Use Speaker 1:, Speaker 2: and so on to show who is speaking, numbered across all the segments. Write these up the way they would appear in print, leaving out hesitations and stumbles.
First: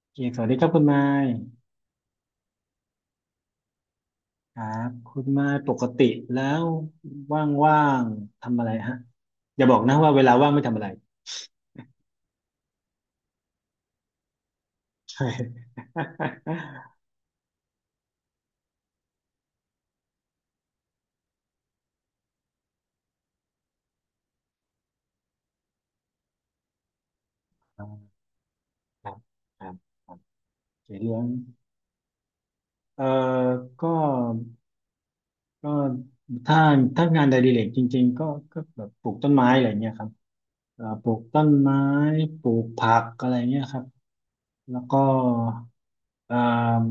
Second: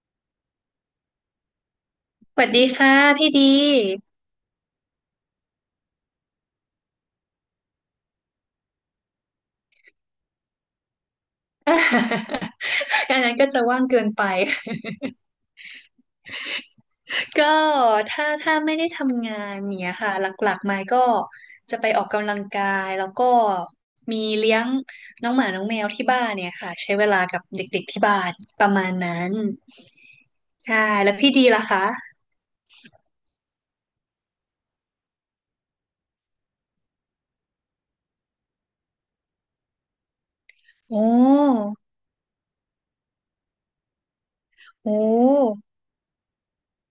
Speaker 1: โอเคสวัสดีครับคุณไม้
Speaker 2: สวัสดีค่ะพี่ดี
Speaker 1: ครับคุณไม้ปกติแล้วว่างๆทำอะไรฮะอย่าบอกนะว่าเวลาว่างไม่ทำอะไร
Speaker 2: อะ อันนั้นก็จะว่างเกินไป
Speaker 1: ใช่
Speaker 2: ก็ถ้าไม่ได้ทำงานเนี่ยค่ะหลักๆมายก็จะไปออกกำลังกายแล้วก็มีเลี้ยงน้องหมาน้องแมวที่บ้านเนี่ยค่ะใช้เวลากับเด็กๆที่บ้านประมาณ
Speaker 1: ครั
Speaker 2: นั้
Speaker 1: บ
Speaker 2: น
Speaker 1: ครับครับโอ
Speaker 2: ใช่
Speaker 1: เค
Speaker 2: แล้
Speaker 1: เรื่
Speaker 2: ว
Speaker 1: อง
Speaker 2: พี่ดีล่ะคะ
Speaker 1: เอ่อก็ก็ถ้าถ้างานใดดิเรกจริงๆก็แบบปลูกต้นไม้อะไรเงี้ยครับป
Speaker 2: โอ้
Speaker 1: ลูกต้นไม้ปลูกผักอะไรเงี้ยครับ แล้ว
Speaker 2: โอ้
Speaker 1: ก็เอ่ม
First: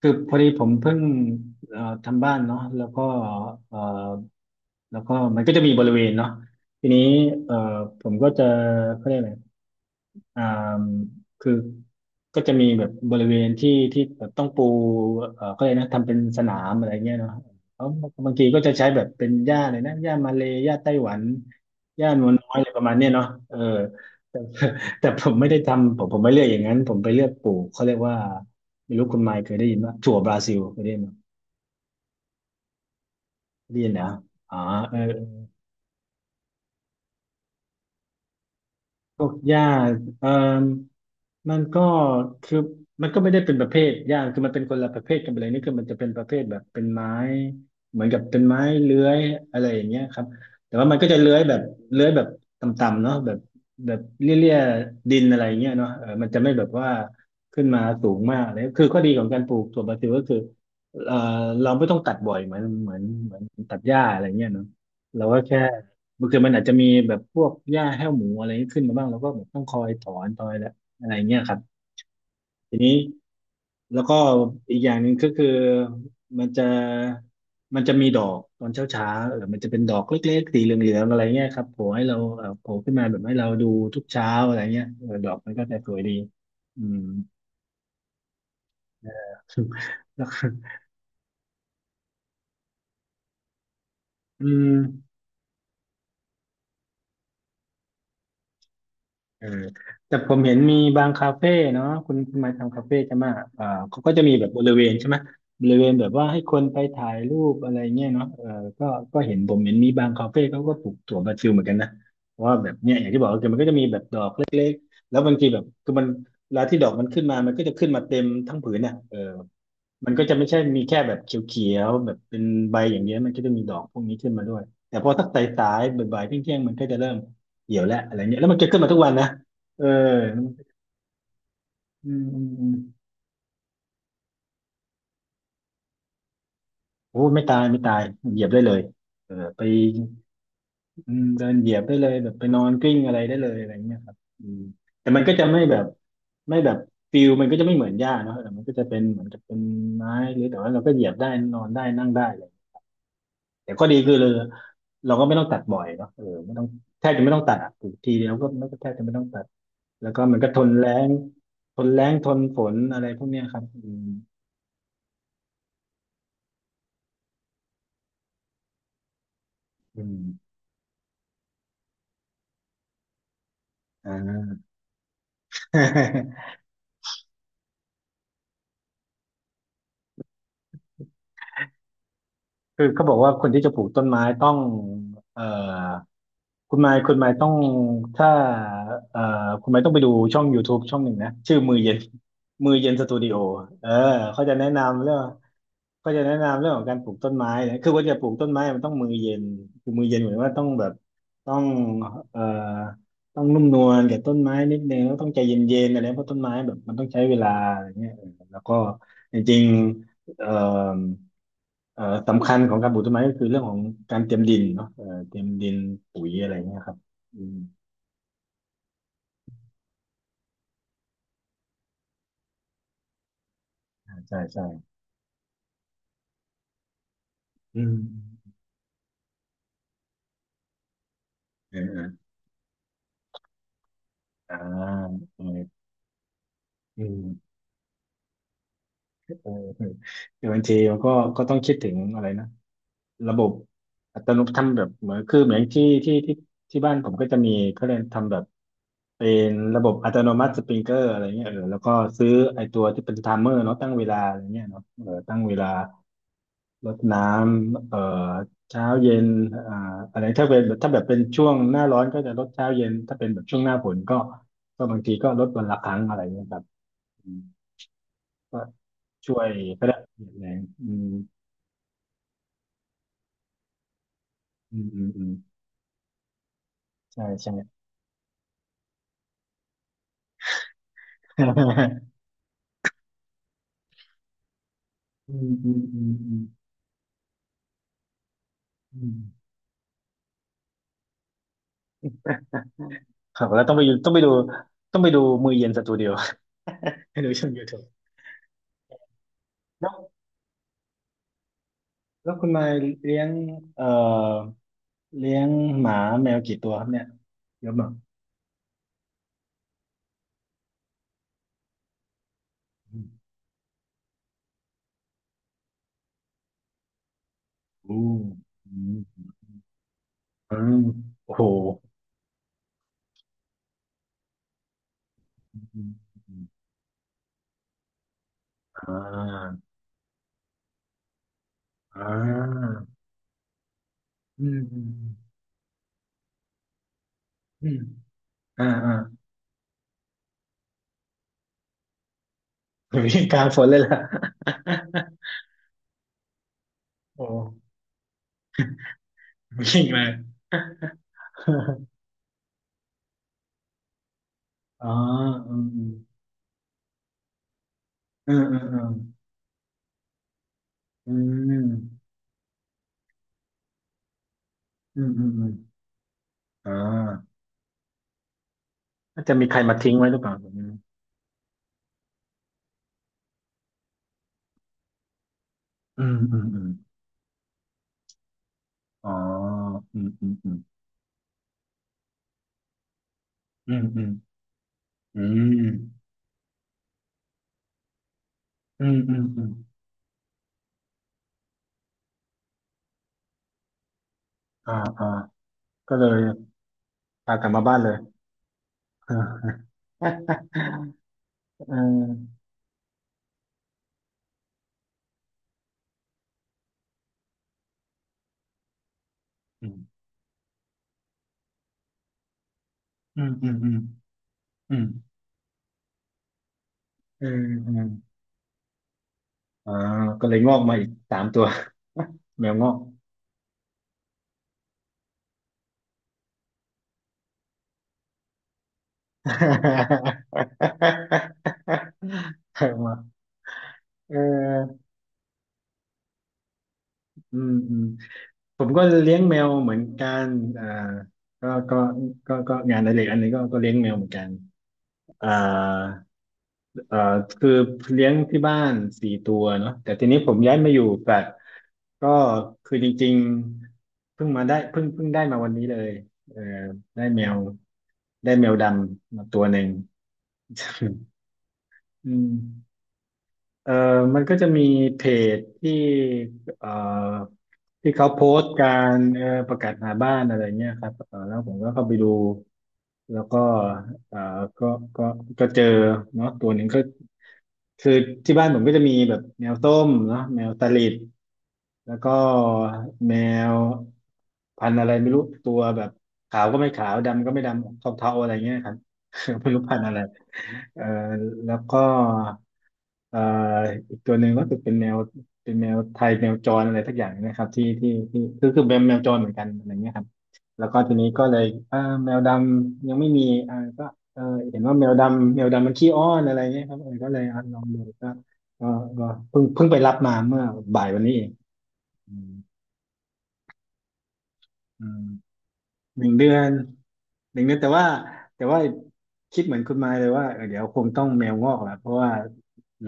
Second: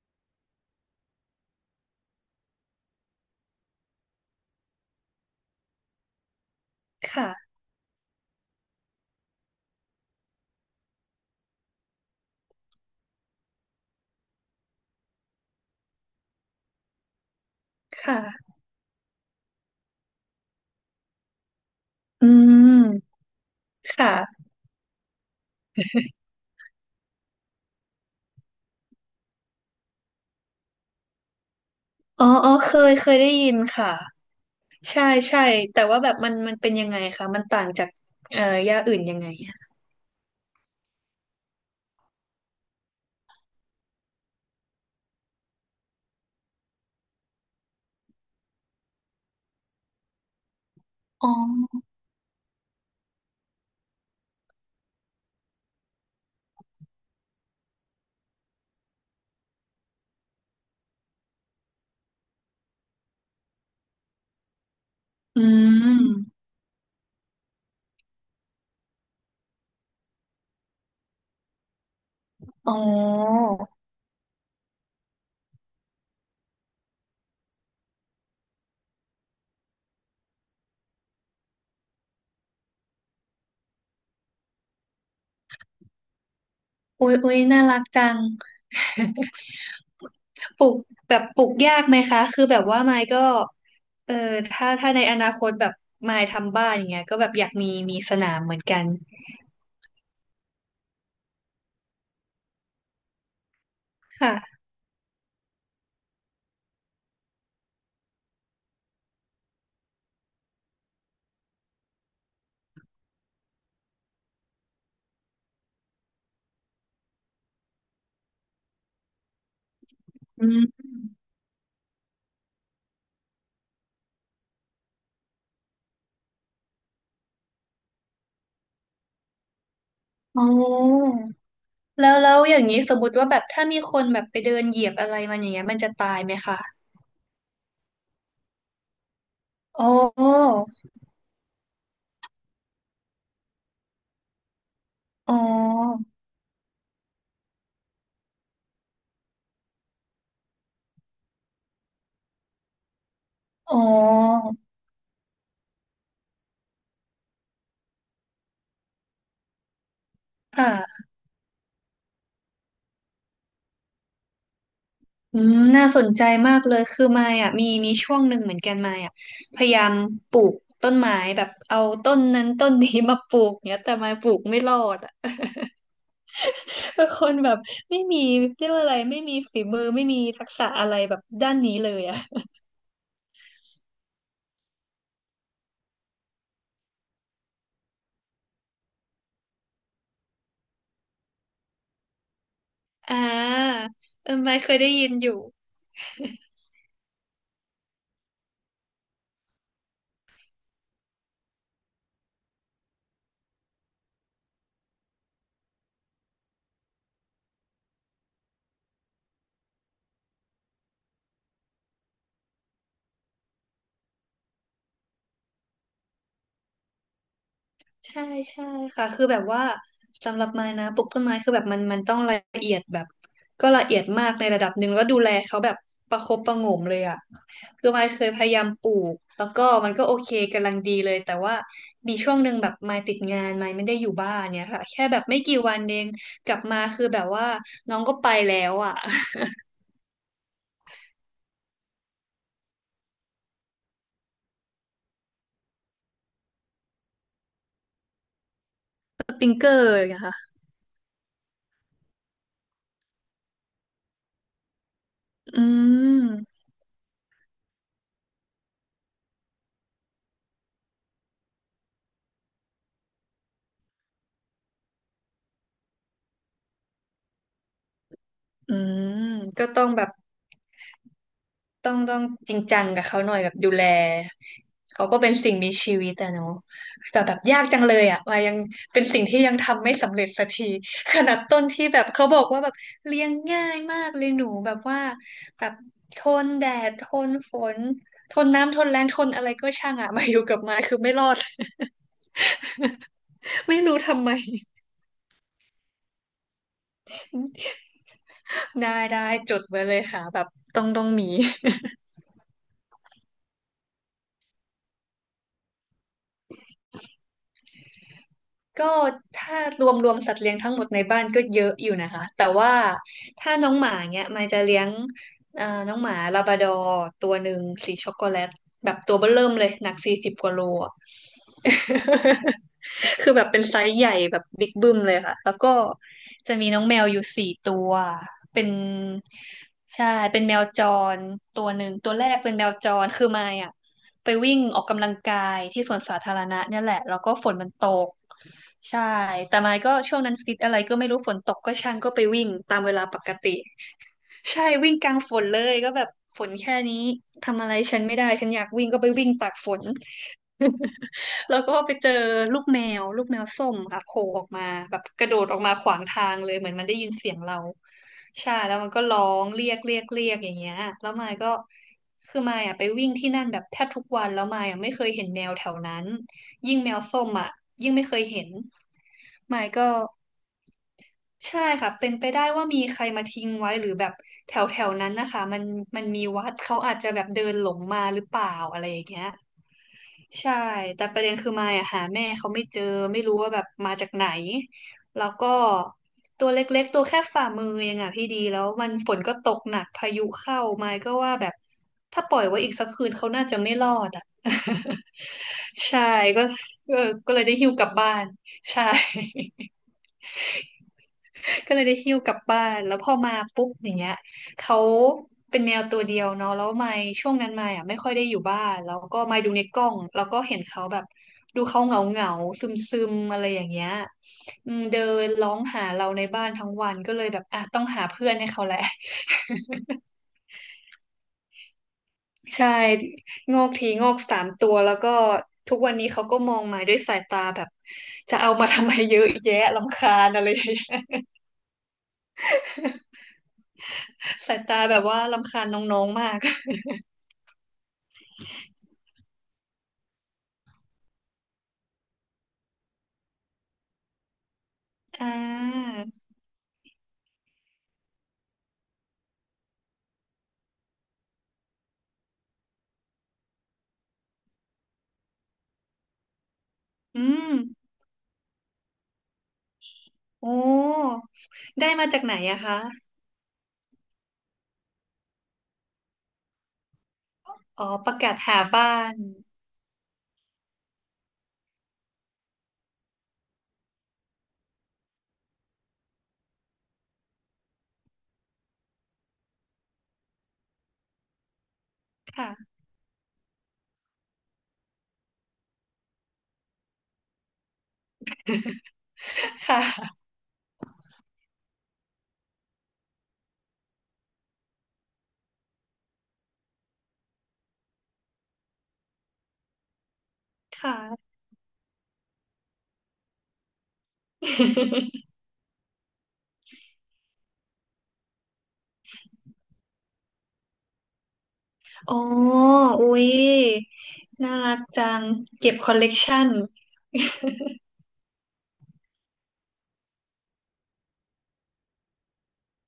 Speaker 1: คือพอดีผมเพิ่งทำบ้านเนาะแล้วก็เอ่อแล้วก็มันก็จะมีบริเวณเนาะทีนี้เอ่
Speaker 2: ค่ะ
Speaker 1: อผมก็จะเขาเรียกอะไรอ่ามคือก็จะมีแบบบริเวณที่ที่แบบต้องปูก็เลยกนะทำเป็นสนามอะไรเงี้ยเนาะแล้ว
Speaker 2: ค
Speaker 1: บางที
Speaker 2: ่ะ
Speaker 1: ก็จะใช้แบบเป็นหญ้าเลยนะหญ้ามาเลยหญ้าไต้หวัน
Speaker 2: อื
Speaker 1: อะไรประมาณเนี้ย
Speaker 2: ม
Speaker 1: เนาะเออแต่
Speaker 2: ค่ะ
Speaker 1: แต่ผมไม่ได้ทำผมไม่เลือกอย่างนั้นผมไปเลือกปลูกเขาเรียกว่าไม่รู้คุณไมค์เคยได้ยินว่าถั่วบราซิลเคยได้ยินไหม
Speaker 2: อ๋ออ๋อเคยได้ยิน
Speaker 1: ได้ยิ
Speaker 2: ค่ะ
Speaker 1: นนะอ๋อเออ
Speaker 2: ใช่ใช่แต่ว่าแบบมันเป็นยังไงคะมันต่างจากย่าอื่นยั
Speaker 1: พ
Speaker 2: งไง
Speaker 1: วกหญ้า
Speaker 2: อะ
Speaker 1: เออ มันก็คือมันก็ไม่ได้เป็นประเภทย่างคือมันเป็นคนละประเภทกันไปเลยนี่คือมันจะเป็นประเภทแบบเป็นไม้เหมือนกับเป็นไม้เลื้อยอะไรอย่างเงี้ยครับแต่ว่ามันก็จะ
Speaker 2: อ๋
Speaker 1: เลื้อยแบบ
Speaker 2: อ
Speaker 1: เลื้อยแบบต่ำๆเนาะแบบแบบเลี่ยๆดินอะไรอย่างเงี้ยเนาะเออมันจะไม่แบบว่าขึ้นมาสูงมากเลยคือข้อดีของการปลูกถั่วบราซิลก็คือเออเราไม่ต้องตัดบ่อยเหมือนตัดหญ้าอะไรเงี้ยเนาะเราก็
Speaker 2: อื
Speaker 1: แค่บาง
Speaker 2: ม
Speaker 1: ทีมันอาจจะมีแบบพวกหญ้าแห้วหมูอะไรขึ้นมาบ้างเราก็แบบต้องคอยถอนตอย อะไรเงี้ยครับ
Speaker 2: อ๋อ
Speaker 1: ทีนี้แล้วก็อีกอย่างหนึ่งก็คือมันจะมันจะมีดอกตอนเช้าเช้าเออมันจะเป็นดอกเล็กๆสีเหลืองๆอะไรเงี้ยครับโผล่ให้เราเออโผล่ขึ้นมาแบบให้เราดูทุกเช้าอะไรเงี้ยเออดอกมันก็จะสวยดีอืม
Speaker 2: อุ๊ยอุ๊ยน่ารักจัง
Speaker 1: แล้ว
Speaker 2: ปลูกแบบปลูกยากไหมคะคือแบบว่าไมค์ก็เออ
Speaker 1: อื
Speaker 2: ถ้า
Speaker 1: ม
Speaker 2: ถ้าในอนาคตแบบไมค์ทำบ้านอย่างเงี้ยก็แบบอยากมีมีสนามเหมือนกัน
Speaker 1: เออแต่ผมเห็นมีบางคาเฟ่เนาะคุณคุณมาทำคาเฟ่ใช่ไหมเออเขาก็จะมีแบบบ
Speaker 2: ค่ะ
Speaker 1: ริเวณใช่ไหมบริเวณแบบว่าให้คนไปถ่ายรูปอะไรเงี้ยเนาะเออก็ก็เห็นผมเห็นมีบางคาเฟ่เขาก็ปลูกถั่วบราซิลเหมือนกันนะเพราะว่าแบบเนี้ยอย่างที่บอกก็คือมันก็จะมีแบบดอกเล็กๆแล้วบางทีแบบคือมันเวลาที่ดอกมันขึ้นมามันก็จะขึ้นมาเต็มทั้งผืนน่ะเออ มันก็จะไม่
Speaker 2: อื
Speaker 1: ใช่
Speaker 2: ม
Speaker 1: มีแค่แบบเขียวๆแบบเป็นใบอย่างเดี้มันก็จะมีดอกพวกนี้ขึ้นมาด้วยแต่พอสักสายๆบ่ายๆเที่ยงๆมันก็จะเริ่มเหี่ยวแล้วอะไรเงี้ยแล้วมันจะขึ้นมาทุกวันนะเออ
Speaker 2: อ๋อ
Speaker 1: อื
Speaker 2: แล้ว
Speaker 1: ม
Speaker 2: แล้
Speaker 1: อื
Speaker 2: ว
Speaker 1: ม
Speaker 2: อย่า
Speaker 1: อื
Speaker 2: ง
Speaker 1: ม
Speaker 2: นี้สมมติว่าแบบถ้ามีคนแบบไปเดินเหยียบอะไรมันอย่างเงี้ยมันจะตายไหมคะ
Speaker 1: โอ้ไม่ตายไม่ตายเหยียบได้เลยเออไป
Speaker 2: อ๋อ
Speaker 1: อืมเดินเหยียบได้เลยแบบไปนอนกลิ้งอะไรได้เลยอะไรเงี้ยครับอืมแต่มัน
Speaker 2: อ๋
Speaker 1: ก็จะไม่แบบ
Speaker 2: อ
Speaker 1: ไม่แบบฟิลมันก็จะไม่เหมือนหญ้าเนาะแต่มันก็จะเป็นเหมือนกับเป็นไม้หรือแต่ว่าเราก็เหยียบได้นอนได้นั่งได้เลยแต่
Speaker 2: อ๋
Speaker 1: ข้อดีคือเลย
Speaker 2: อ
Speaker 1: เราก็ไม่ต้องตัดบ่อยเนาะเออไม่ต้องแทบจะไม่ต้องตัดอะปลูกทีเดียวก็ไม่ก็แทบจะไม่ต้องตัด แล้วก็มันก็ทนแล้
Speaker 2: ค่ะ
Speaker 1: งทนแล้งทนฝนอะไรพวกเนี้ยครับอืม
Speaker 2: อืมน่าสนใจมากเลยคือมายอ่ะมีมีช่วงหนึ่งเหมือนกันมายอ่ะพยายาม
Speaker 1: อืม
Speaker 2: ปลูกต้นไม้แบบเอาต้นนั้นต้นนี้มาปลูก เนี้ยแต่มายปลูก
Speaker 1: อ่า
Speaker 2: ไม่รอดอ่ะ เป็นคนแบบไม่มีเรียกว่าอะไร ไม่มีฝีมือ ไม่มีทักษะอะไรแบบด้านนี้เลยอ่ะ
Speaker 1: คือเขาบอกว่าคนที่จะปลูกต้นไม้ต้องเอ่อคุณไมค์ต้องถ้าเอ่อคุณไมค์ต้องไปดูช่อง YouTube ช่องหนึ่งนะ ชื่อมือเย็นมือเย็นส
Speaker 2: อ่
Speaker 1: ตูดิโอ
Speaker 2: า
Speaker 1: เออ
Speaker 2: เออ
Speaker 1: เขาจะ
Speaker 2: มาย
Speaker 1: แนะ
Speaker 2: เคยได้
Speaker 1: นำ
Speaker 2: ยิ
Speaker 1: เรื่
Speaker 2: น
Speaker 1: อง
Speaker 2: อยู่
Speaker 1: ก็จะแนะนำเรื่องของการปลูกต้นไม้นะคือว่าจะปลูกต้นไม้มันต้องมือเย็นคือมือเย็นเหมือนว่าต้องแบบต้องเอ่อต้องนุ่มนวลกับต้นไม้นิดนึงแล้วต้องใจเย็นๆอะไรเพราะต้นไม้แบบมันต้องใช้เวลาอะไรเงี้ยเออแล้วก็จริงๆสำคัญของการปลูกต้นไม้ก็คือเรื่องของการเตรียมดินเนาะเตรียมดินปุ๋ยอะไรเงี้ยครับอืม
Speaker 2: ใช่ใช่ค่ะคือแบบว่าสำหรับไม้นะปลูกต้นไม้คือแบบมันต้องละเอียดแบบก็ละเอียดมาก
Speaker 1: ใช่
Speaker 2: ในระ
Speaker 1: ใช่
Speaker 2: ดับหนึ่งแล้วดูแลเขาแบบประคบประหงมเลยอ่ะ
Speaker 1: อื
Speaker 2: คือ
Speaker 1: ม
Speaker 2: ไม้เคยพยายามปลูกแล้วก็มันก็โอเคกำลังดีเลยแต่ว่า
Speaker 1: เออเออ
Speaker 2: มีช่วงหนึ่งแบบไม้ติดงานไม้ไม่ได้อยู่บ้าน
Speaker 1: อ่า
Speaker 2: เนี่ยค่ะแค่แบบไม่
Speaker 1: เออ
Speaker 2: กี่วันเองกลับมา
Speaker 1: อื
Speaker 2: คือ
Speaker 1: ม
Speaker 2: แบบว่าน้องก็ไปแล้วอ่ะ
Speaker 1: เออคือบางทีมันก็ต้องคิดถึงอะไรนะ ระบบอัตโนมัติทำแบบเหมือนคือเหมือนที่บ้านผมก็จะมีเขาเรียนทำแบบเป็
Speaker 2: สปริ
Speaker 1: น
Speaker 2: งเกอ
Speaker 1: ระบ
Speaker 2: ร์
Speaker 1: บ
Speaker 2: อย่า
Speaker 1: อั
Speaker 2: ง
Speaker 1: ต
Speaker 2: เงี้ย
Speaker 1: โนมัติ
Speaker 2: ค่ะ
Speaker 1: สปริงเกอร์อะไรเงี้ยเออแล้วก็ซื้อไอตัวที่เป็นไทม์เมอร์เนาะตั้งเวลาอะไรเงี้ยเนาะเออตั้งเว
Speaker 2: อื
Speaker 1: ลา
Speaker 2: ม
Speaker 1: รดน้ำเออเช้าเย็นอ่าอะไรถ้าเป็นถ้าแบบเป็นช่วงหน้าร้อนก็จะลดเช้าเย็นถ้าเป็นแบบช่วงหน้าฝนก็บางทีก็ลดวันละครั้งอะไรเงี้ยครับอืมก็
Speaker 2: อืม
Speaker 1: ช่วย
Speaker 2: ก็ต้
Speaker 1: ก็
Speaker 2: อง
Speaker 1: ได้
Speaker 2: แบบ
Speaker 1: แรงอืม
Speaker 2: ต้องจริงจังกับเขาหน่อยแบบดูแล
Speaker 1: อืมอื
Speaker 2: เขา
Speaker 1: ม
Speaker 2: ก็
Speaker 1: อื
Speaker 2: เป็
Speaker 1: ม
Speaker 2: นสิ่งมีชีวิตอะเนาะแต่
Speaker 1: ใช่
Speaker 2: แบบ
Speaker 1: ใช่
Speaker 2: ยากจังเลยอะว่ายังเป็นสิ่งที่ยังทำไม่สำเร็จสักทีขนาดต้นที่แบ บเขาบอกว่าแบบเลี้ยงง่ายมากเลยหนูแบบว่า
Speaker 1: อืม
Speaker 2: แบ
Speaker 1: อื
Speaker 2: บ
Speaker 1: มอืม
Speaker 2: ท
Speaker 1: อืม
Speaker 2: นแดดทนฝนทนน้ำทนแรง
Speaker 1: อื
Speaker 2: ท
Speaker 1: ม
Speaker 2: นอะไรก็ช่างอะมาอยู่กับไม้คือไม่รอด
Speaker 1: ครับแล้ว ต้อง
Speaker 2: ไม่
Speaker 1: ไปดู
Speaker 2: รู้ทำไม
Speaker 1: ต้องไปดูมือเย็นสตูดิโอ ให้ดูช่อง YouTube
Speaker 2: ได้จดไว้
Speaker 1: แล้
Speaker 2: เล
Speaker 1: ว
Speaker 2: ยค่ะแบบต้องมี
Speaker 1: คุณมายเลี้ยงเอ่อเลี้ยงหมาแมวกี่ตัวครับเนี่ย เยอะมาก
Speaker 2: ก็ถ้ารวมสัตว์เลี้ยงทั้งหมดในบ้านก็เยอะอยู่นะคะแต่ว่า
Speaker 1: อืม
Speaker 2: ถ้าน้องหมาเนี้ยมายจะเลี้ยงน้องหมาลาบราดอร์ตัวหนึ่งสี
Speaker 1: อื
Speaker 2: ช็อก
Speaker 1: ม
Speaker 2: โกแลต
Speaker 1: อื
Speaker 2: แบบตัว
Speaker 1: ม
Speaker 2: เบ้อเริ่มเลยหนักสี่สิบกว่า
Speaker 1: อื
Speaker 2: โล
Speaker 1: มโอ้โห
Speaker 2: คือแบบเป็นไซส์ใหญ่แบบบิ๊กบึ้มเลยค่ะแล้ว
Speaker 1: อื
Speaker 2: ก็
Speaker 1: มอืม
Speaker 2: จะมีน้องแมวอยู่สี่ตัวเป็น
Speaker 1: อ่า
Speaker 2: ใช่เป็นแมวจรตัวหนึ่ง
Speaker 1: อ่
Speaker 2: ตัวแรกเป็นแม
Speaker 1: า
Speaker 2: วจรคือมายอ่ะไป
Speaker 1: อื
Speaker 2: วิ่
Speaker 1: ม
Speaker 2: งอ
Speaker 1: อื
Speaker 2: อก
Speaker 1: ม
Speaker 2: กำลังกายที่สวนสาธารณะเนี่ยแหละแล้วก็ฝน
Speaker 1: อื
Speaker 2: มัน
Speaker 1: ม
Speaker 2: ตก
Speaker 1: อ่าอ่า
Speaker 2: ใช่แต่มายก็ช่วงนั้นฟิตอะไรก็ไม่รู้ฝนตกก็ช่างก็ไปวิ่งตามเวลาป
Speaker 1: วิ่ง
Speaker 2: ก
Speaker 1: กลาง
Speaker 2: ติ
Speaker 1: ฝนเลยล่ะ
Speaker 2: ใช่วิ่งกลางฝนเลยก็แบบฝนแค่นี้
Speaker 1: โอ้
Speaker 2: ทำอะไรฉันไม่ได้ฉันอยากวิ่งก็ไปวิ่งตากฝน
Speaker 1: วิ่งมา
Speaker 2: แล้วก็ไป เจอลูกแมวลูกแมวส้มค่ะโผล่ออกมา
Speaker 1: อ๋อ
Speaker 2: แบบกระโดด
Speaker 1: อื
Speaker 2: ออก
Speaker 1: ม
Speaker 2: มาขวางทางเลยเหมือนมันได้ยินเสียงเรา
Speaker 1: อืม
Speaker 2: ใช่
Speaker 1: อืม
Speaker 2: แล้
Speaker 1: อื
Speaker 2: วมั
Speaker 1: ม
Speaker 2: นก็ร้องเรียกเรียกเรียกอย่างเงี้ยแล้
Speaker 1: อื
Speaker 2: วมายก็
Speaker 1: ม
Speaker 2: คือมายอ่ะไปวิ่งที่นั่นแบบแทบทุกวันแล้วมายอ่ะไม่
Speaker 1: อื
Speaker 2: เคย
Speaker 1: มอื
Speaker 2: เห็น
Speaker 1: ม
Speaker 2: แม
Speaker 1: อืม
Speaker 2: ว
Speaker 1: อม
Speaker 2: แถวนั้น
Speaker 1: อ่
Speaker 2: ยิ่งแมวส้ม
Speaker 1: า
Speaker 2: อ่ะยิ่งไม่เคยเห็น
Speaker 1: น่าจะมีใคร
Speaker 2: มาย
Speaker 1: มา
Speaker 2: ก็
Speaker 1: ทิ้งไว้หรือเปล่าผม
Speaker 2: ใช่ค่ะเป็นไปได้ว่ามีใครมาทิ้งไว้หรือแบบแถวแถวนั้นนะคะมันมั
Speaker 1: อื
Speaker 2: น
Speaker 1: ม
Speaker 2: มี
Speaker 1: อืม
Speaker 2: วัด
Speaker 1: อืม
Speaker 2: เขาอาจจะแบบเดินหลงมาหรือเปล่าอะไรอย่าง
Speaker 1: อ๋อ
Speaker 2: เงี้ย
Speaker 1: อืมอื
Speaker 2: ใช่
Speaker 1: ม
Speaker 2: แต่ประเด็นคือมายอะหาแม่เขาไม่เจอไม่รู้ว่าแบบ
Speaker 1: อืม
Speaker 2: มา
Speaker 1: อื
Speaker 2: จา
Speaker 1: ม
Speaker 2: กไหน
Speaker 1: อื
Speaker 2: แล้วก็
Speaker 1: ม
Speaker 2: ตัวเล็กๆตัวแค่ฝ่ามือเองอะพี่ดีแล้ว
Speaker 1: อื
Speaker 2: มัน
Speaker 1: ม
Speaker 2: ฝ
Speaker 1: อื
Speaker 2: น
Speaker 1: ม
Speaker 2: ก็
Speaker 1: อืมอื
Speaker 2: ต
Speaker 1: ม
Speaker 2: กหนักพายุเข้ามายก็ว่าแบบถ้าปล่อยไว้อีกสักคืนเขาน่าจะไม่รอดอะ
Speaker 1: อ่าอ่า ก็
Speaker 2: ใช่
Speaker 1: เลย
Speaker 2: ก็เออก็
Speaker 1: พา
Speaker 2: เล
Speaker 1: ก
Speaker 2: ย
Speaker 1: ลับ
Speaker 2: ได้
Speaker 1: มา
Speaker 2: หิ้ว
Speaker 1: บ้าน
Speaker 2: กลั
Speaker 1: เล
Speaker 2: บ
Speaker 1: ย
Speaker 2: บ้านใช่
Speaker 1: เอ่
Speaker 2: ก็
Speaker 1: เอ
Speaker 2: เลยได้หิ้วกลับ
Speaker 1: อ
Speaker 2: บ้าน แล้วพอมาปุ๊บอย่างเงี้ยเขาเป็นแนวตัวเดียวเนาะแล้วมายช่วงนั้นมายอ่ะไม่ค่อยได้อยู่บ้านแล้วก็มายดูใน
Speaker 1: อื
Speaker 2: กล้อง
Speaker 1: ม
Speaker 2: แล้วก็เห็นเขาแบบดูเขาเหงาเหงาซึมซึม
Speaker 1: อืม
Speaker 2: ๆอะไร
Speaker 1: อืม
Speaker 2: อย่า
Speaker 1: อื
Speaker 2: ง
Speaker 1: ม
Speaker 2: เงี้ยอื
Speaker 1: อื
Speaker 2: ม
Speaker 1: ม
Speaker 2: เดินร้องหาเราในบ้านทั้งวันก็เล
Speaker 1: เออ
Speaker 2: ยแบบอ่ะ
Speaker 1: เอ
Speaker 2: ต้องหา
Speaker 1: อ
Speaker 2: เพื่อนให้เขาแหละ
Speaker 1: อ่าก็เลยงอกมาอีกสามตัวแมว ง
Speaker 2: ใช่
Speaker 1: อก
Speaker 2: งอกทีงอกสามตัวแล้วก็ทุกวันนี้เขาก็มองมาด้วยสายตาแบบจะเอามาทำไมเยอะแยะรำคาญอะไรอย่างเงี้ย
Speaker 1: เอามาเ
Speaker 2: สายตา
Speaker 1: ออ
Speaker 2: แบบว่ารำคาญน้องๆมาก
Speaker 1: อืมอืม ผมก็เลี้ยงแมวเหมือนกันอ่าก็ก็ก็งานอดิเรกอันนี้ก็เลี้ยงแมวเหมือนกันอ่า
Speaker 2: อ่า
Speaker 1: เอ่อคือเลี้ยงที่บ้านสี่ตัวเนาะแต่ทีนี้ผมย้ายมาอยู่แฟลตก็คือจริงๆเพิ่งมาได้เพิ่งได้มาวันนี้เลยเออได้
Speaker 2: อื
Speaker 1: แมว
Speaker 2: ม
Speaker 1: ได้แมวดำมาตัวหนึ่ง
Speaker 2: โอ้ ได้มา
Speaker 1: อื
Speaker 2: จากไห
Speaker 1: ม
Speaker 2: นอะคะ
Speaker 1: เออมันก็จะมีเพจที่เอ่อ
Speaker 2: อ๋อ
Speaker 1: ที่เขา
Speaker 2: ประ
Speaker 1: โพ
Speaker 2: กาศ
Speaker 1: สต์
Speaker 2: หา
Speaker 1: กา
Speaker 2: บ้า
Speaker 1: ร
Speaker 2: น
Speaker 1: ประกาศหาบ้านอะไรเงี้ยครับเออแล้วผมก็เข้าไปดู แล้วก็เอ่อก็ก็ก็เจอเนาะตัวหนึ่งก็คือที่บ้านผมก็จะมีแบบแมวส้มเนาะแมวตะลิด แล้วก็
Speaker 2: ค่ะ
Speaker 1: แมวพันธุ์อะไรไม่รู้ตัวแบบขาวก็ไม่ขาวดำก็ไม่ดำเทาๆอะไรเงี้ยครับ ไม่รู้
Speaker 2: ค
Speaker 1: พันธุ์อะไร
Speaker 2: ่ะ
Speaker 1: เอ่อแล้วก็เอ่ออีกตัวหนึ่งก็คือเป็นแมวเป็นแมวไทยแมวจรอะไรทักอย่างนะครับที่คือคือแมวแมวจรเหมือนกันอะไรเงี้ยครับแล้วก็ที
Speaker 2: ค่ะ
Speaker 1: นี้ก็เลยเออแมวดำยังไม่มีอ่าก็เออเห็นว่าแมว ดำแมวดำมันขี้อ้อนอะไรเงี้ยครับเออก็เลยอ่ะลองดูก็ก็ก็เพิ่งไปรับมาเมื่อบ่ายวันนี้เอง อื
Speaker 2: โอ้
Speaker 1: ม
Speaker 2: อุ๊ยน่ารัก
Speaker 1: อืม
Speaker 2: จังเก็บคอล
Speaker 1: ห
Speaker 2: เล
Speaker 1: นึ่ง
Speaker 2: ก
Speaker 1: เดือ
Speaker 2: ชัน
Speaker 1: นหนึ่งเดือนแต่ว่าแต่ว่าคิดเหมือนคุณมายเลยว่าเออเดี๋ยวคงต้องแมวงอกแหละเพราะว่า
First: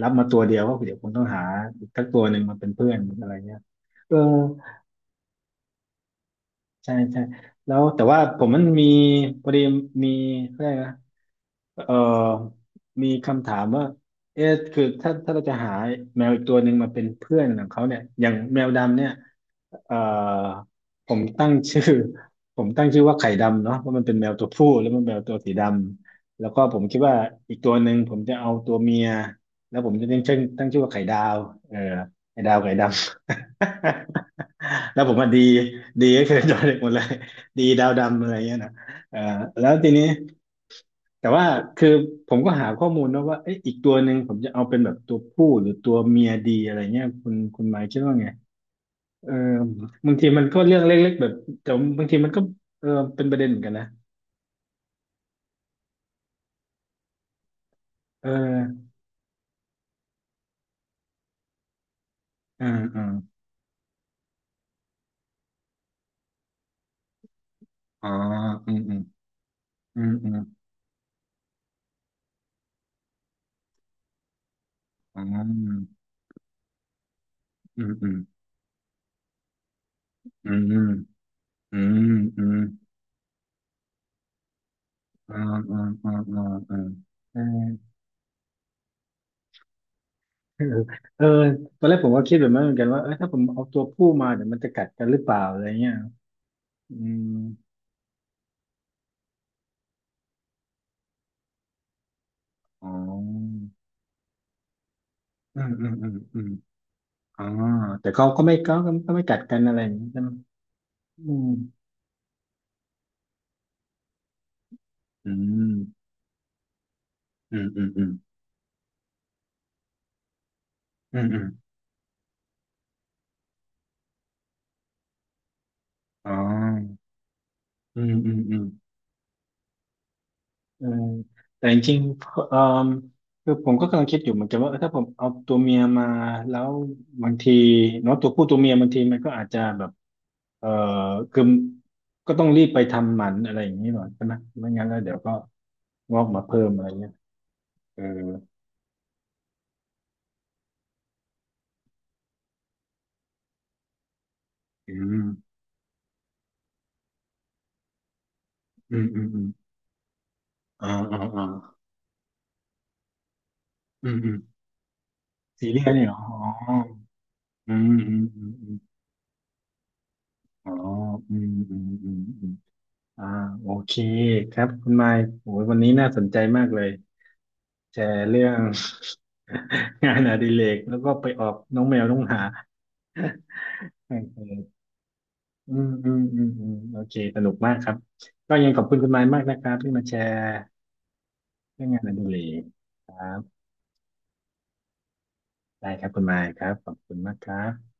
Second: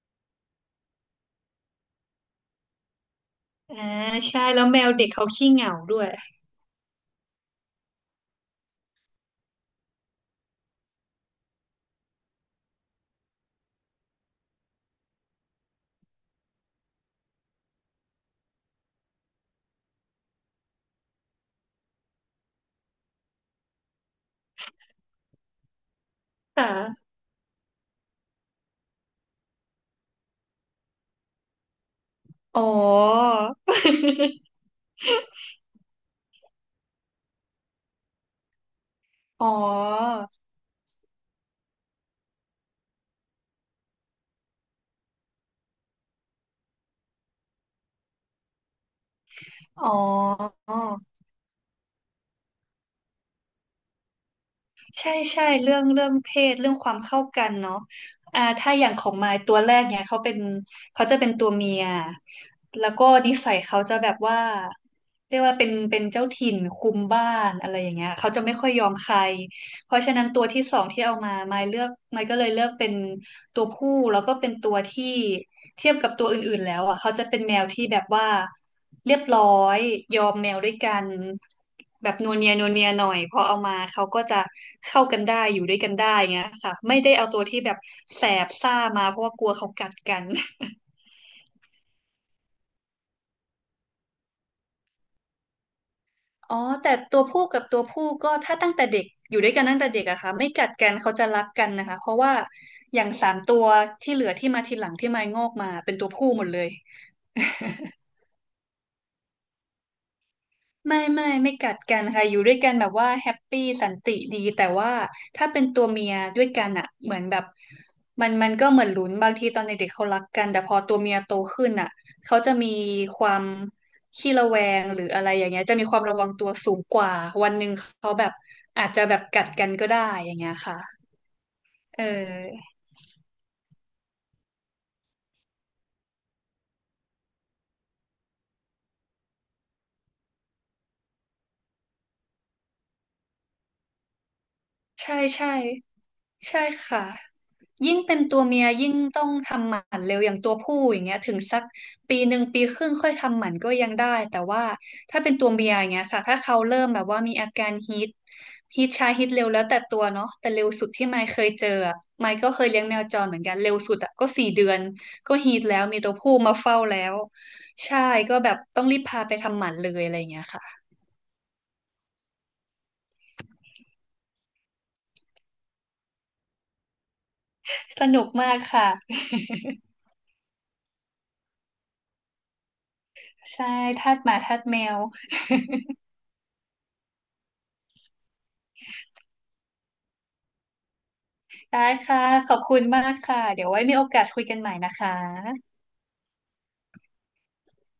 Speaker 1: รับมาตัวเดียวก็เดี๋ยวคงต้องหาอีกสักตัวหนึ่งมาเป็นเพื่อนอะไรเงี้ย
Speaker 2: อ่า
Speaker 1: เออ
Speaker 2: ใช่ แล้วแมวเด็กเขาขี้เหงาด้วย
Speaker 1: ใช่ใช่แล้วแต่ว่าผมมันมีพอดีมีอะไรยกนะ เอ่อมีคำถามว่าเอ๊ะคือถ้าถ้าเราจะหาแมวอีกตัวหนึ่งมาเป็นเพื่อนของเขาเนี่ยอย่างแมวดำเนี่ยเอ่อผมตั้งชื่อ ผมตั้งชื่อว่าไข่ดำเนาะเพราะมันเป็นแมวตัวผู้แล้วมันแมวตัวสีดำแล้วก็ผมคิด
Speaker 2: ค่ะ
Speaker 1: ว่าอีกตัวหนึ่งผมจะเอาตัวเมียแล้วผมจะตั้งชื่อว่าไข่ดาวเออไข่ดาว
Speaker 2: อ๋อ
Speaker 1: ไข่ดำ แล้วผมว่าดีดีก็คือ จอเด็กหมดเลยดีดาวดำอะไรเงี้ยนะเออ
Speaker 2: อ๋อ
Speaker 1: แล้วทีนี้ แต่ว่าคือผมก็หาข้อมูลนะว่าเอ๊ะอีกตัวหนึ่งผมจะเอาเป็นแบบตัวผู้หรือตัวเมียดีอะไรเงี้ยคุณหมายคิดว่าไงเออ
Speaker 2: อ๋
Speaker 1: บางทีมันก็
Speaker 2: อ
Speaker 1: เรื่องเล็กๆแบบแต่บางทีมันก็เออเป็นประเด็นเหมือนกันนะ
Speaker 2: ใช่ใช่เรื่องเพศเรื่องความเข้ากันเนาะ
Speaker 1: เ
Speaker 2: อ่าถ้าอ
Speaker 1: ออ
Speaker 2: ย่างของมายตัวแรกเนี่ยเขาเป็นเขาจะเป็นตัวเมีย
Speaker 1: อ่า
Speaker 2: แล้ว
Speaker 1: อ่า
Speaker 2: ก็นิสัยเขาจะแบบว่าเรียกว่าเป็นเจ้าถิ่นคุมบ้านอะไรอย่าง
Speaker 1: อ๋
Speaker 2: เงี้
Speaker 1: อ
Speaker 2: ยเขาจะไม่ค่อ
Speaker 1: อื
Speaker 2: ย
Speaker 1: ม
Speaker 2: ยอ
Speaker 1: อื
Speaker 2: ม
Speaker 1: ม
Speaker 2: ใคร เพ
Speaker 1: อื
Speaker 2: ราะ
Speaker 1: ม
Speaker 2: ฉะนั้น
Speaker 1: อืม
Speaker 2: ตัวที่สองที่เอามาไม่เลือกไม่ก็เลยเลือกเป็นตัวผู้แล้วก็เป็นตัวที่
Speaker 1: อ๋อ
Speaker 2: เทียบกับตัวอื่นๆแล้วอ่ะเขาจะเป็นแมว
Speaker 1: อื
Speaker 2: ที่
Speaker 1: ม
Speaker 2: แบบ
Speaker 1: อืม
Speaker 2: ว่าเรียบร้อยยอมแม
Speaker 1: อื
Speaker 2: ว
Speaker 1: ม
Speaker 2: ด้วย
Speaker 1: อืม
Speaker 2: กัน
Speaker 1: อืม
Speaker 2: แบบนัว
Speaker 1: อ
Speaker 2: เนีย
Speaker 1: ม
Speaker 2: นัวเนียหน่อยพอเอามาเขาก็จะเข้ากัน
Speaker 1: อ๋
Speaker 2: ได้
Speaker 1: อ
Speaker 2: อยู่
Speaker 1: อ๋
Speaker 2: ด้ว
Speaker 1: อ
Speaker 2: ยกันได้
Speaker 1: อ๋ออ๋อ
Speaker 2: เงี้ย
Speaker 1: อ๋
Speaker 2: ค่ะ
Speaker 1: อ
Speaker 2: ไม่ได้เอา
Speaker 1: เอ
Speaker 2: ตั
Speaker 1: อ
Speaker 2: วที่แบบแสบซ่ามาเพราะว่ากลัวเขากัดกัน
Speaker 1: เออเออตอนแรกผมก็คิดแบบนั้นเหมือนกันว่าเออถ้าผมเอาตัวผู้มาเดี๋ยวมันจะกัดกันหรือเปล่าอะไรเงี้ย
Speaker 2: อ๋อแต่
Speaker 1: อื
Speaker 2: ตั
Speaker 1: ม
Speaker 2: วผู้กับตัวผู้ก็ถ้าตั้งแต่เด็กอยู่ด้วยกันตั้งแต่เด็กอะค่ะไม่กัดกันเขาจะรักกันนะคะเพราะว่า
Speaker 1: อ๋
Speaker 2: อย่างสาม
Speaker 1: อ
Speaker 2: ตัวที่เหลือที่มาทีหลังที่มายงอก
Speaker 1: อืม
Speaker 2: มา
Speaker 1: อืม
Speaker 2: เป็นตั
Speaker 1: อื
Speaker 2: ว
Speaker 1: ม
Speaker 2: ผู้
Speaker 1: อื
Speaker 2: หม
Speaker 1: ม
Speaker 2: ดเลย
Speaker 1: อ๋อแต่เขาก็ไม่ก็ก็ก็ไม่กัดกันอะไรอย่างนี้ใช่ไหม
Speaker 2: ไม่ไม่
Speaker 1: อืม
Speaker 2: ไม่กัดกันค่ะอยู่ด้วยกันแบบว่าแฮปปี้สันติดีแต่ว่า
Speaker 1: อื
Speaker 2: ถ้าเป็นตัวเมี
Speaker 1: ม
Speaker 2: ยด้วยกันอ่ะเหมือนแบบ
Speaker 1: อืมอืมอืม
Speaker 2: มันก็เหมือนลุ้นบางทีตอนเด็กๆเขารักกันแต่พอตัวเมี
Speaker 1: อื
Speaker 2: ย
Speaker 1: ม
Speaker 2: โต
Speaker 1: อืม
Speaker 2: ขึ้นอ่ะเขาจะมีความขี้ระแวงหรืออะไรอย่างเงี้ยจะมีความระวั
Speaker 1: อ๋
Speaker 2: งตัวสูง
Speaker 1: อ
Speaker 2: กว่าวันหนึ่ง
Speaker 1: อื
Speaker 2: เขา
Speaker 1: ม
Speaker 2: แบ
Speaker 1: อื
Speaker 2: บ
Speaker 1: มอืม
Speaker 2: อาจจะแบบกัดกันก็ได้อย่างเงี้ย
Speaker 1: เออ
Speaker 2: ค่ะ
Speaker 1: แต่จริง
Speaker 2: เอ
Speaker 1: ๆเออ
Speaker 2: อ
Speaker 1: คือผมก็กำลังคิดอยู่เหมือนกันว่าเออถ้าผมเอาตัวเมียมาแล้วบางทีเนาะตัวผู้ตัวเมียบางทีมันก็อาจจะแบบเออคือก็ต้องรีบไปทำหมันอะไรอย่างนี้หน่อยใช่ไหมไม่งั้นแล้วเดี๋ย
Speaker 2: ใช่
Speaker 1: วก็
Speaker 2: ใช่
Speaker 1: งอกมา
Speaker 2: ใช่
Speaker 1: เพิ่มอะไร
Speaker 2: ค่ะ
Speaker 1: เงี้ย
Speaker 2: ยิ่ง
Speaker 1: เออ
Speaker 2: เป็นตัวเมียยิ่งต้องทำหมันเร็วอย่างตัวผู้อย่างเงี้ยถึงสักปีหนึ่งปีครึ่งค่อยทำหมันก็ยังได้แต่ว่า
Speaker 1: อื
Speaker 2: ถ้าเป็นตัว
Speaker 1: ม
Speaker 2: เมียอย่างเงี้ยค่ะถ้าเขาเริ่มแบบว่ามีอาการฮีทฮีท
Speaker 1: อืม
Speaker 2: ชา
Speaker 1: อื
Speaker 2: ฮี
Speaker 1: ม
Speaker 2: ท
Speaker 1: อื
Speaker 2: เร็
Speaker 1: ม
Speaker 2: วแล้วแต่ตัวเนาะแต่เร็วสุ
Speaker 1: อ่า
Speaker 2: ดที่ไม
Speaker 1: อ่า
Speaker 2: ค์เค
Speaker 1: อ่า
Speaker 2: ยเจออะไมค์ก็เคยเลี้ยงแมวจรเหมือนกันเร็วสุด
Speaker 1: อื
Speaker 2: อะ
Speaker 1: ม
Speaker 2: ก็
Speaker 1: อืม
Speaker 2: 4 เดือนก็ฮีท
Speaker 1: ซี
Speaker 2: แล้
Speaker 1: เรี
Speaker 2: ว
Speaker 1: ยส
Speaker 2: มี
Speaker 1: เนี่ย
Speaker 2: ตั
Speaker 1: เห
Speaker 2: ว
Speaker 1: รอ
Speaker 2: ผู้
Speaker 1: อ๋
Speaker 2: มา
Speaker 1: อ
Speaker 2: เฝ้าแล้ว
Speaker 1: อื
Speaker 2: ใช่
Speaker 1: มอืม
Speaker 2: ก็
Speaker 1: อื
Speaker 2: แบ
Speaker 1: ม
Speaker 2: บ
Speaker 1: อืม
Speaker 2: ต้องรีบพาไปทำหมันเลยอะไรอย่างเงี้ย
Speaker 1: อ๋อ
Speaker 2: ค่ะ
Speaker 1: อืมอืมอืมอืมอ่าโอเคครับคุณไมค์โอ้ยวันนี้น่าสนใจมากเลยแช
Speaker 2: สนุ
Speaker 1: ร์
Speaker 2: ก
Speaker 1: เรื่อ
Speaker 2: มาก
Speaker 1: ง
Speaker 2: ค่ะ
Speaker 1: งานอดิเรกแล้วก็ไปออกน้องแมวน้องหมา
Speaker 2: ใช่ทา
Speaker 1: โอ
Speaker 2: สหมาทาส
Speaker 1: เค
Speaker 2: แมว
Speaker 1: อืมอืมอืมอืมโอเคสนุกมากครับก็ยังขอบคุณคุณไมค์มากนะครับที่มาแชร์
Speaker 2: ได้
Speaker 1: เรื่องงานอ
Speaker 2: ค่ะ
Speaker 1: ดิเร
Speaker 2: ขอบ
Speaker 1: ก
Speaker 2: คุณมา
Speaker 1: ค
Speaker 2: ก
Speaker 1: รั
Speaker 2: ค่ะ
Speaker 1: บ
Speaker 2: เดี๋ยวไว้มีโอกาสคุยกันใหม่นะคะ
Speaker 1: ได้ครับคุณไมค์ครับขอบคุณมากครับ